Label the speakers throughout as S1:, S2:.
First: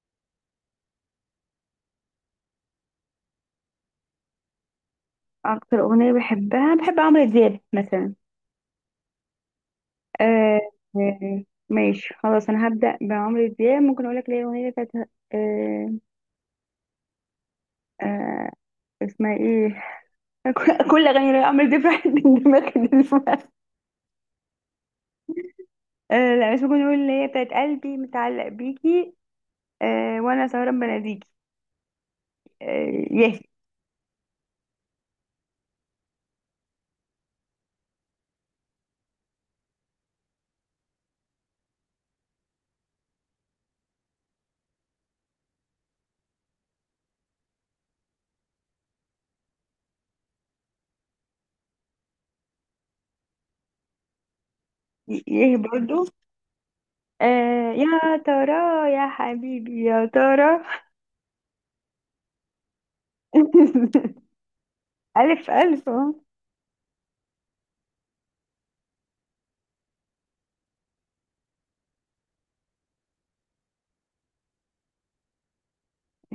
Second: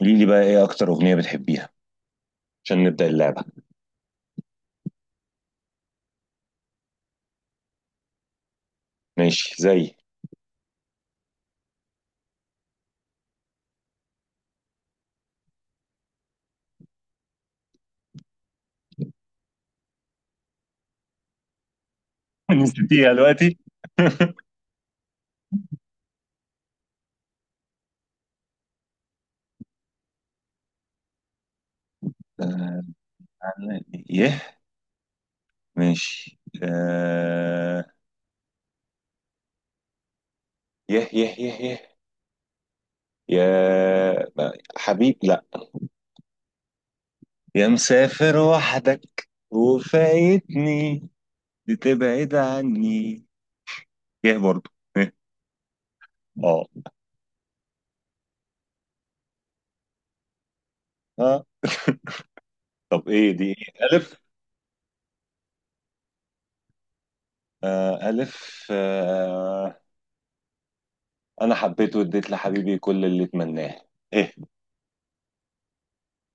S1: قولي لي بقى ايه اكتر اغنية بتحبيها عشان نبدأ اللعبة.
S2: اكتر اغنيه بحبها، بحب عمرو دياب مثلا.
S1: ماشي. زي
S2: آه ماشي خلاص، انا هبدا بعمرو دياب. ممكن اقول لك ليه اغنيه بتاعت آه آه اسمها ايه؟ كل اغاني عمرو دياب راحت من دماغي
S1: يا
S2: دلوقتي.
S1: دلوقتي؟
S2: آه لا، مش ممكن، اقول اللي هي بتاعت قلبي متعلق بيكي. آه وانا سهران بناديكي.
S1: آه،
S2: آه. يه.
S1: يه. ماشي آه، يه يه يه يه، يا حبيب لا، يا مسافر وحدك وفايتني بتبعد عني. يه برضو. يه.
S2: يه برضو.
S1: اه
S2: آه، يا ترى، يا حبيبي يا ترى.
S1: اه. طب ايه دي؟ ايه الف؟
S2: الف، الف اهو.
S1: آه الف آه، انا حبيت واديت لحبيبي كل اللي اتمناه. ايه؟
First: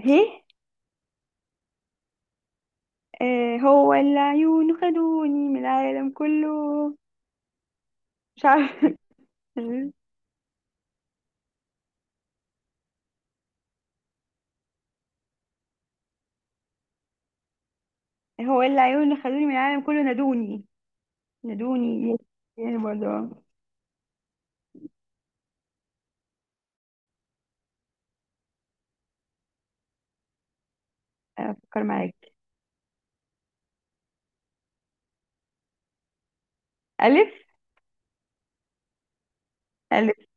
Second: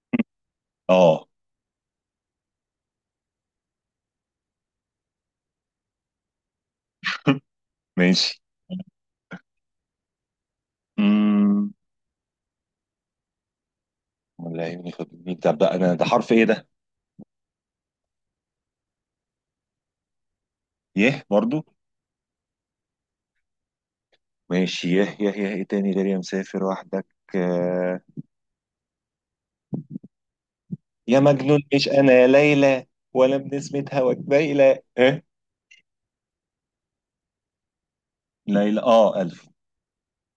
S2: هي.
S1: اه.
S2: آه، هو العيون خدوني من العالم كله.
S1: ماشي.
S2: مش عارفة.
S1: امم ولا يهمني خدمني ده بقى، انا ده حرف ايه ده؟
S2: هو العيون خدوني من العالم كله، نادوني.
S1: يه برضو.
S2: نادوني. يعني برضه.
S1: ماشي يه يه يه. ايه تاني غير يا مسافر وحدك؟ آه، يا مجنون
S2: أفكر
S1: مش انا
S2: معاك.
S1: ليلى، ولا بنسمة هواك بايلة ايه.
S2: ألف.
S1: ليلى اه الف.
S2: ألف.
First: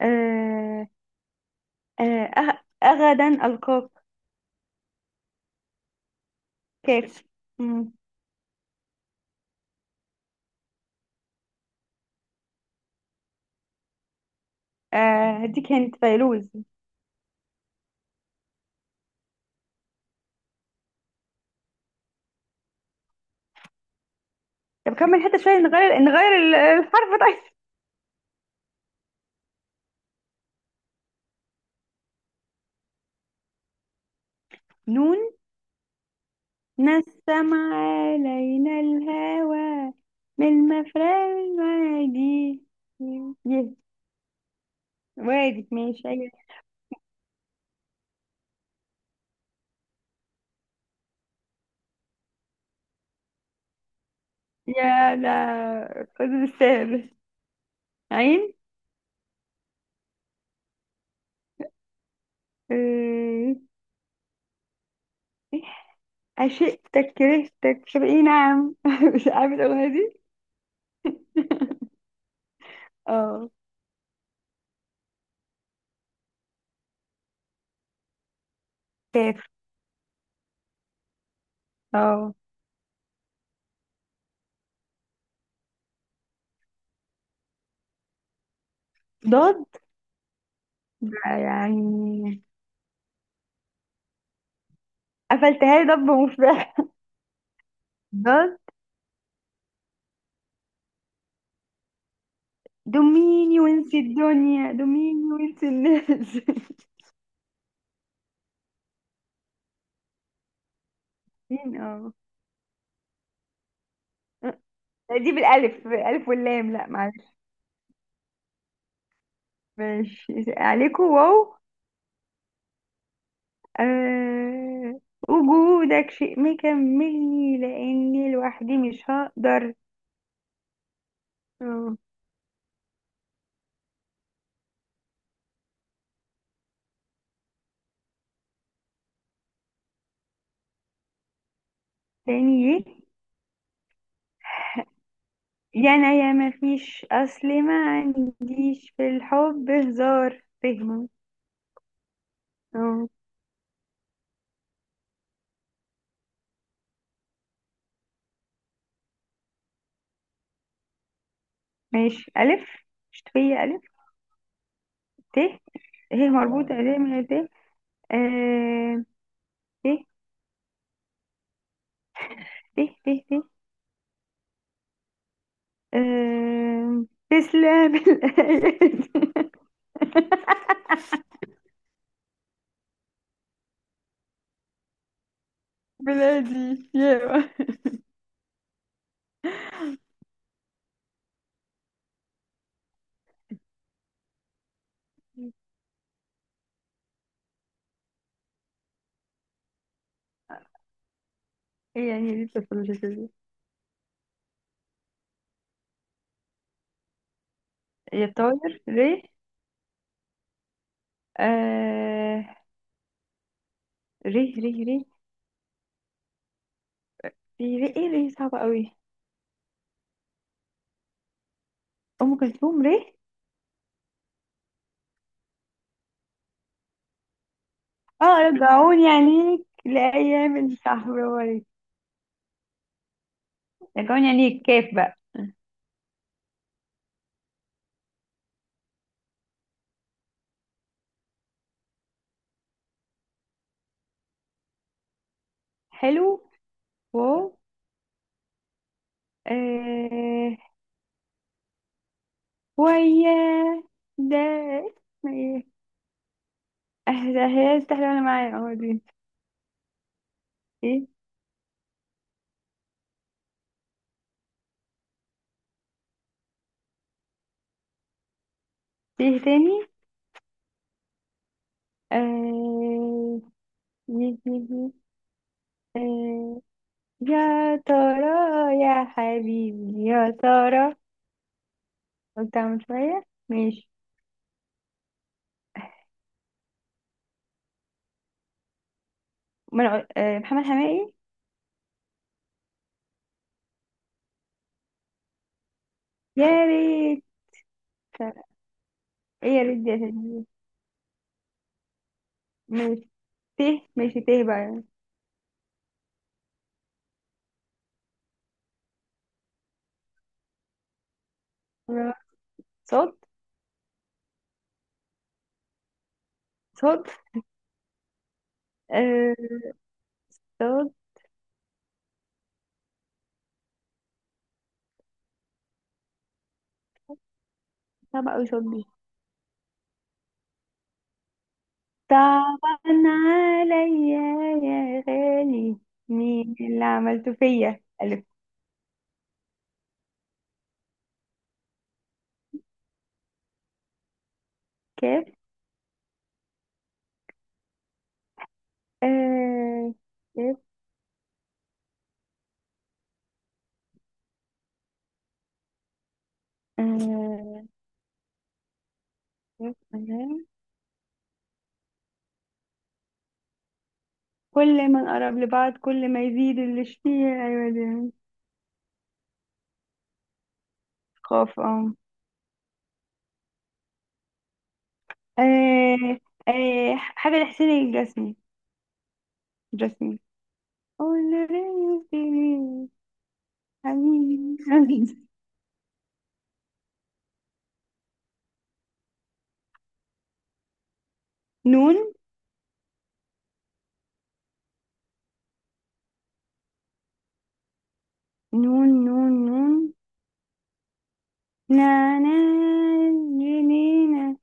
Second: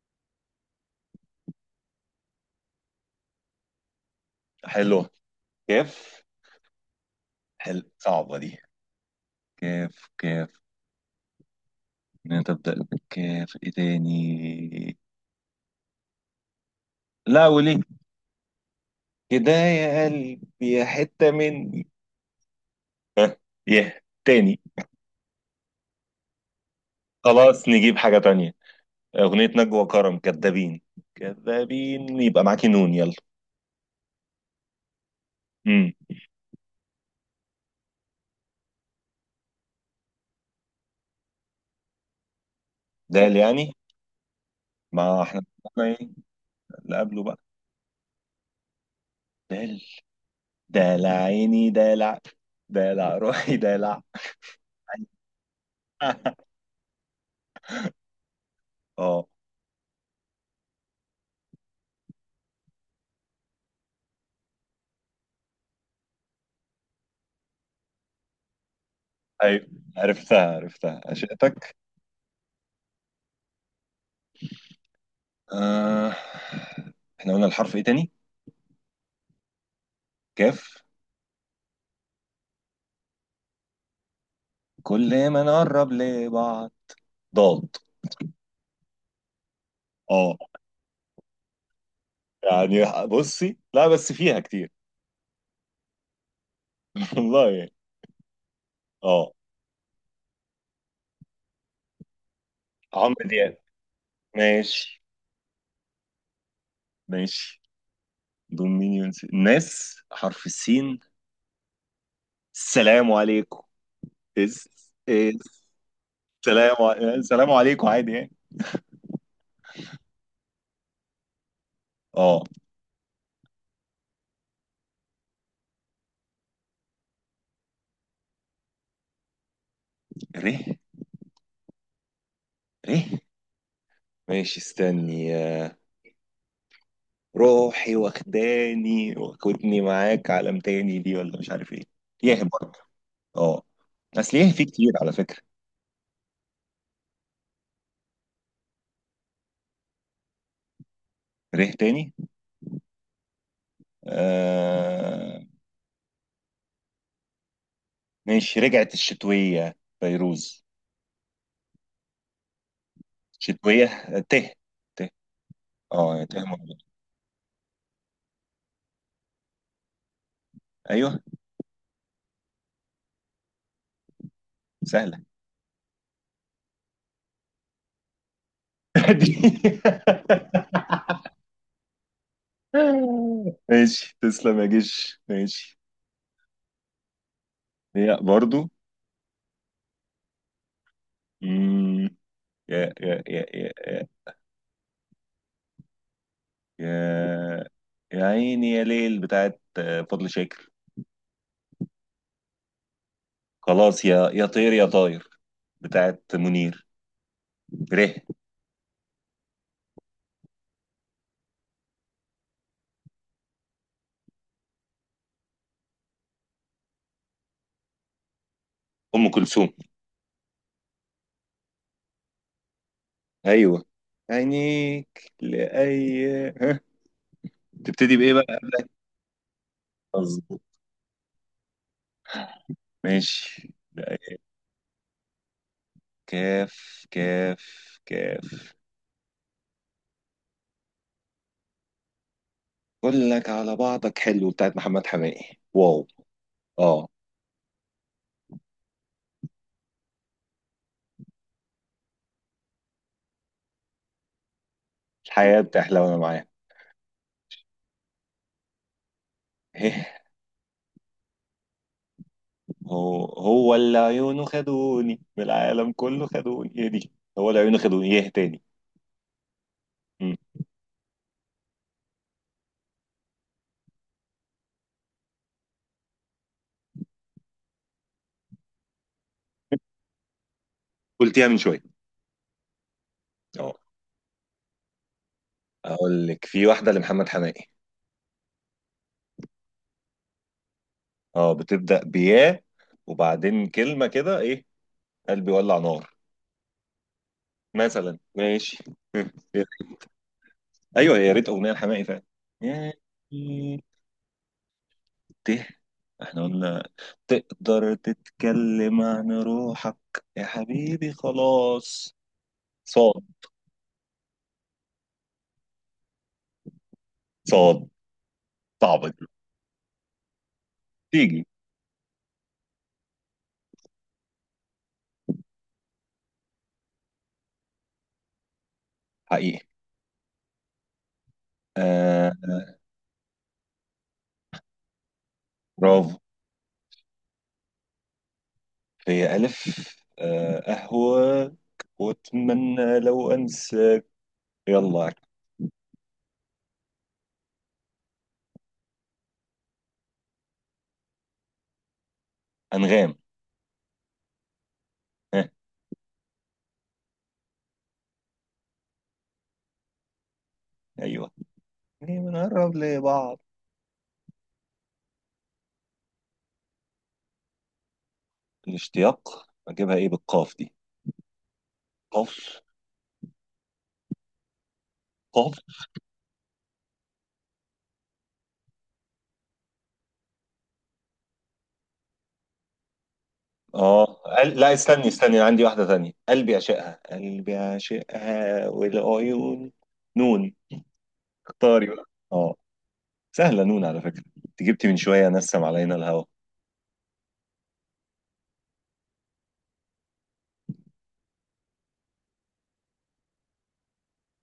S2: آه، أغدا ألقاك.
S1: حلوه. كيف؟
S2: كاف.
S1: حلو،
S2: مم.
S1: صعبه دي. كيف كيف. نبدأ بالكاف. ايه تاني؟
S2: آه، هديك هنت، فيروز.
S1: لا وليه؟ كده يا قلبي يا حتة مني. ها، يه تاني؟
S2: طب كمل حتى شوية. نغير الحرف طيب.
S1: خلاص نجيب حاجة تانية. أغنية نجوى كرم كدابين. كدابين يبقى معاكي نون. يلا.
S2: نون.
S1: امم.
S2: نسم علينا الهوى من مفرق المعادي.
S1: دال يعني؟
S2: يه.
S1: ما احنا
S2: وارد ماشي،
S1: ايه؟
S2: أيوة.
S1: اللي قبله بقى. دال. دلع عيني دلع، دلع روحي دلع.
S2: يا لا خذ بالسهل. عين.
S1: اه.
S2: آه، عشقتك كرهتك مش عارفة ايه، نعم، مش عارفة
S1: ايوه
S2: الأغنية دي.
S1: عرفتها عرفتها عشقتك.
S2: اه.
S1: آه. احنا قلنا الحرف ايه تاني؟
S2: كاف.
S1: كاف.
S2: اه.
S1: كل ما نقرب لبعض. ضاد.
S2: ضاد.
S1: اه
S2: يعني
S1: يعني بصي، لا بس فيها كتير.
S2: قفلتها لي، ضب مفرح.
S1: والله يعني.
S2: ضاد.
S1: اه. عمرو دياب.
S2: دوميني وانسي الدنيا،
S1: ماشي
S2: دوميني وانسي الناس.
S1: ماشي. دول مين ينسي ناس؟ حرف السين،
S2: مين. اه
S1: السلام عليكم. اس
S2: لا، دي
S1: اس.
S2: بالألف، بالألف واللام،
S1: سلام
S2: لا معلش.
S1: سلام عليكم، عادي يعني.
S2: ماشي، عليكم، واو.
S1: اه.
S2: أه. وجودك شيء ما يكملني، لأني لوحدي مش هقدر.
S1: ره
S2: اه.
S1: ره. ماشي استني آه، روحي واخداني وكنتني معاك عالم تاني، دي ولا مش عارف ايه. ياه
S2: تاني
S1: برضه.
S2: ايه؟
S1: اه، اصل ياه في كتير على فكرة.
S2: يا أنا يا ما فيش، أصل ما عنديش في الحب هزار فهمه.
S1: ره تاني.
S2: اه.
S1: آه. ماشي رجعت الشتوية فيروز،
S2: ماشي، ألف. شتوية، ألف.
S1: شتوية ته. ته
S2: ت.
S1: اه.
S2: ه
S1: ته
S2: مربوطة
S1: موجود.
S2: ل من ت. آه، ت
S1: ايوه
S2: ت ت. ت.
S1: سهلة.
S2: آه، تسلم الأيادي.
S1: ماشي تسلم يا جيش ماشي.
S2: بلادي يا.
S1: هي برضو. مم، يا يا يا يا يا، يا يا عيني يا ليل بتاعت آه، فضل شاكر.
S2: إيه يعني؟ لسه مش كده.
S1: خلاص يا يا طير يا طاير بتاعت منير. ره.
S2: يا طاير، ري. آه. ري ري ري. في ري ايه؟ ري صعبة قوي.
S1: ام كلثوم.
S2: ام كلثوم. ري.
S1: ايوه عينيك لاي. ها، تبتدي بايه
S2: اه،
S1: بقى قبلك؟
S2: رجعوني عليك لايام
S1: مظبوط.
S2: الشهر. برافو عليك.
S1: ماشي
S2: رجعوني
S1: لأي.
S2: عليك. كيف بقى.
S1: كاف كاف كاف. اقول لك على بعضك حلو بتاعت محمد حماقي. واو.
S2: حلو.
S1: اه.
S2: واو. آه. ويا. ده اسمه
S1: الحياة
S2: ايه؟
S1: بتحلى وانا معاه.
S2: آه، ده هي استحلى وانا معايا. اه دي. ايه.
S1: هو هو اللي عيونه خدوني من العالم كله خدوني، هي دي. هو اللي عيونه خدوني. ايه تاني؟
S2: ايه تاني؟
S1: مم.
S2: آه. يه. آه، يا ترى، يا حبيبي يا ترى.
S1: قلتيها من شوية.
S2: قلت اعمل شوية.
S1: اه،
S2: ماشي.
S1: اقول لك في واحدة لمحمد حماقي.
S2: من. آه، محمد حماقي.
S1: اه، بتبدأ بياه، وبعدين كلمة كده ايه، قلبي ولع نار
S2: يا ريت.
S1: مثلا. ماشي.
S2: ايه، يا ريت دي يا سيدي؟
S1: ايوه يا ريت اغنية لحماقي فعلا.
S2: ماشي. ته. ماشي ته بقى يعني.
S1: ت. احنا قلنا تقدر تتكلم عن روحك يا حبيبي خلاص.
S2: صوت.
S1: صاد
S2: صوت.
S1: صاد. صعبة دي.
S2: آه. صوت.
S1: تيجي.
S2: صعب اوي صوت دي.
S1: حقيقي آه.
S2: طبعا. عليا يا غالي،
S1: برافو.
S2: مين اللي عملته فيا. ألف.
S1: في ألف. آه أهواك، وأتمنى لو أنسى. يلا.
S2: كاف. آه. كاف.
S1: أنغام. ها.
S2: آه. كاف. آه.
S1: أيوه. ليه بنقرب لبعض؟
S2: كل ما نقرب لبعض، كل ما يزيد الاشتياق، أيوة دي.
S1: الاشتياق، أجيبها إيه بالقاف دي؟
S2: خاف، اه.
S1: قاف قاف.
S2: آه. آه، حاجة لحسين الجسمي. جسمي.
S1: اه لا استني
S2: حبيبي.
S1: أنا عندي واحدة تانية، قلبي عشقها، قلبي عشقها والعيون. نون. اختاري
S2: نون.
S1: بقى. اه، سهلة نون. على فكرة انت جبتي من شوية نسم علينا الهوى.
S2: نون. نون. نون. نعناع. جنينة.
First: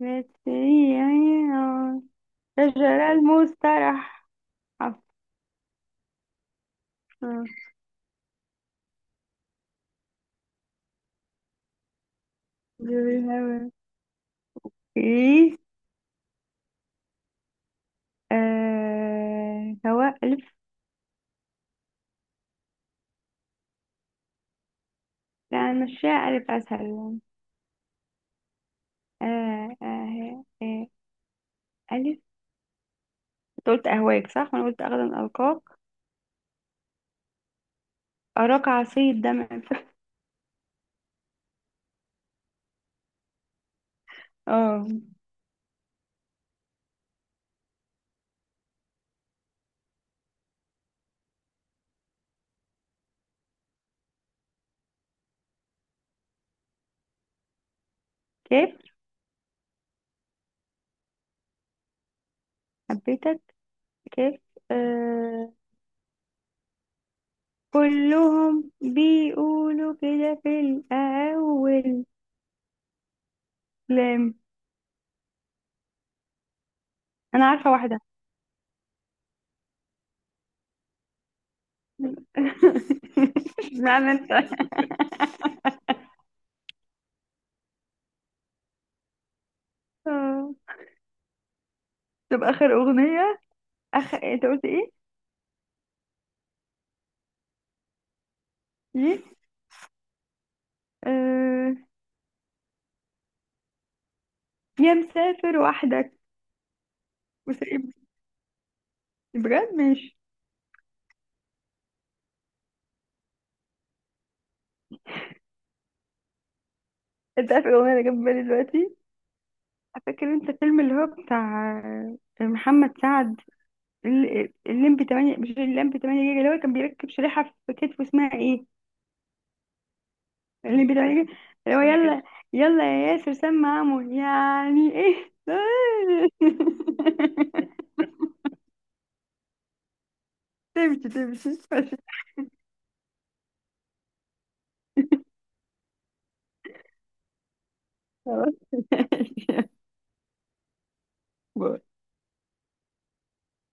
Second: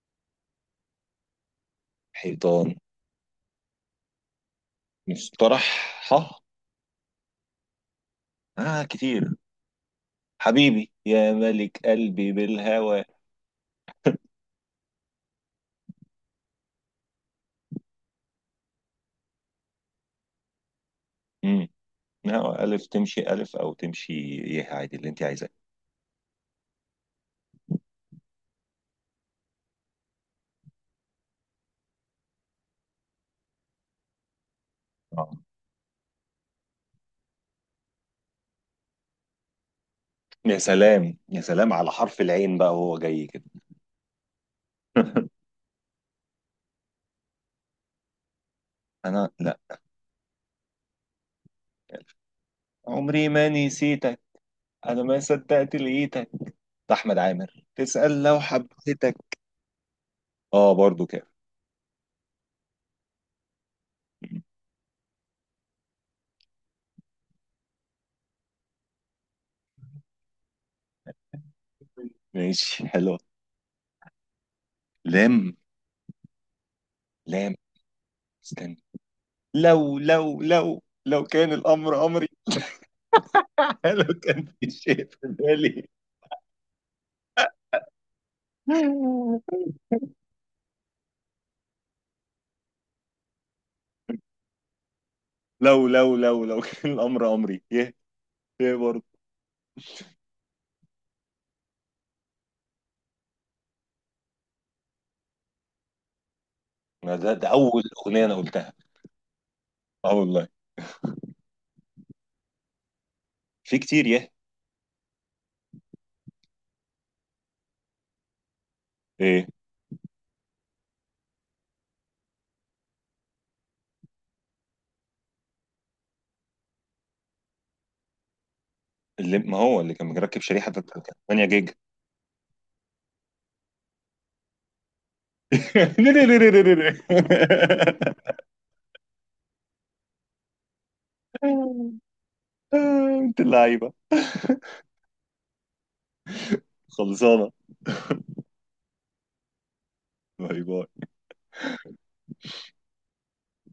S2: بس هي عيون.
S1: حيطان.
S2: شجرة المسترح.
S1: مصطلح. ها،
S2: عفوا.
S1: اه كتير. حبيبي يا ملك قلبي بالهوى.
S2: دور الهوا. ايه؟ آه، هواء، ألف.
S1: امم. هوا ألف، تمشي ألف أو تمشي، إيه عادي اللي أنت عايزاه.
S2: لا مشاء ألف أسهل يعني. آه آه آه ألف. أنت قلت أهواك صح؟ وأنا قلت أغدا
S1: اه.
S2: ألقاك. أراك عصير دمع ف-
S1: يا سلام يا سلام على حرف العين بقى وهو جاي كده.
S2: اه.
S1: أنا لا، عمري ما نسيت، انا ما صدقت لقيتك، ده احمد عامر تسأل لو
S2: كيف،
S1: حبيتك. اه برضو كده.
S2: حبيتك. كيف. آه. كلهم بيقولوا كده في الأول.
S1: ماشي حلو.
S2: لام.
S1: لام
S2: أنا
S1: لام.
S2: عارفة واحدة.
S1: استنى، لو لو لو كان الامر امري.
S2: معنى
S1: لو
S2: أنت.
S1: كان في شيء في بالي،
S2: آه. طب آخر أغنية، أنت قلت إيه؟
S1: لو كان الامر امري. يه، يه برضو.
S2: ليه؟ آه... يا مسافر وحدك
S1: ما ده, ده اول
S2: وسايب.
S1: اغنيه انا قلتها.
S2: بجد،
S1: اه
S2: ماشي.
S1: والله، في كتير يه.
S2: أنت عارف الأغنية اللي جت في بالي دلوقتي؟
S1: ايه
S2: فاكر أنت الفيلم اللي هو بتاع، آه، محمد سعد، الليمبي 8؟ مش الليمبي 8 جيجا اللي هو كان بيركب شريحة في كتفه، اسمها ايه؟
S1: اللي ما هو اللي كان مركب شريحه في
S2: الليمبي 8 جيجا.
S1: 8 جيجا.
S2: اللي هو يلا، يلا يا ياسر سمع عمو يعني ايه. تمشي تمشي.
S1: آه، انت اللعيبه خلصانه.
S2: خلاص.
S1: باي باي.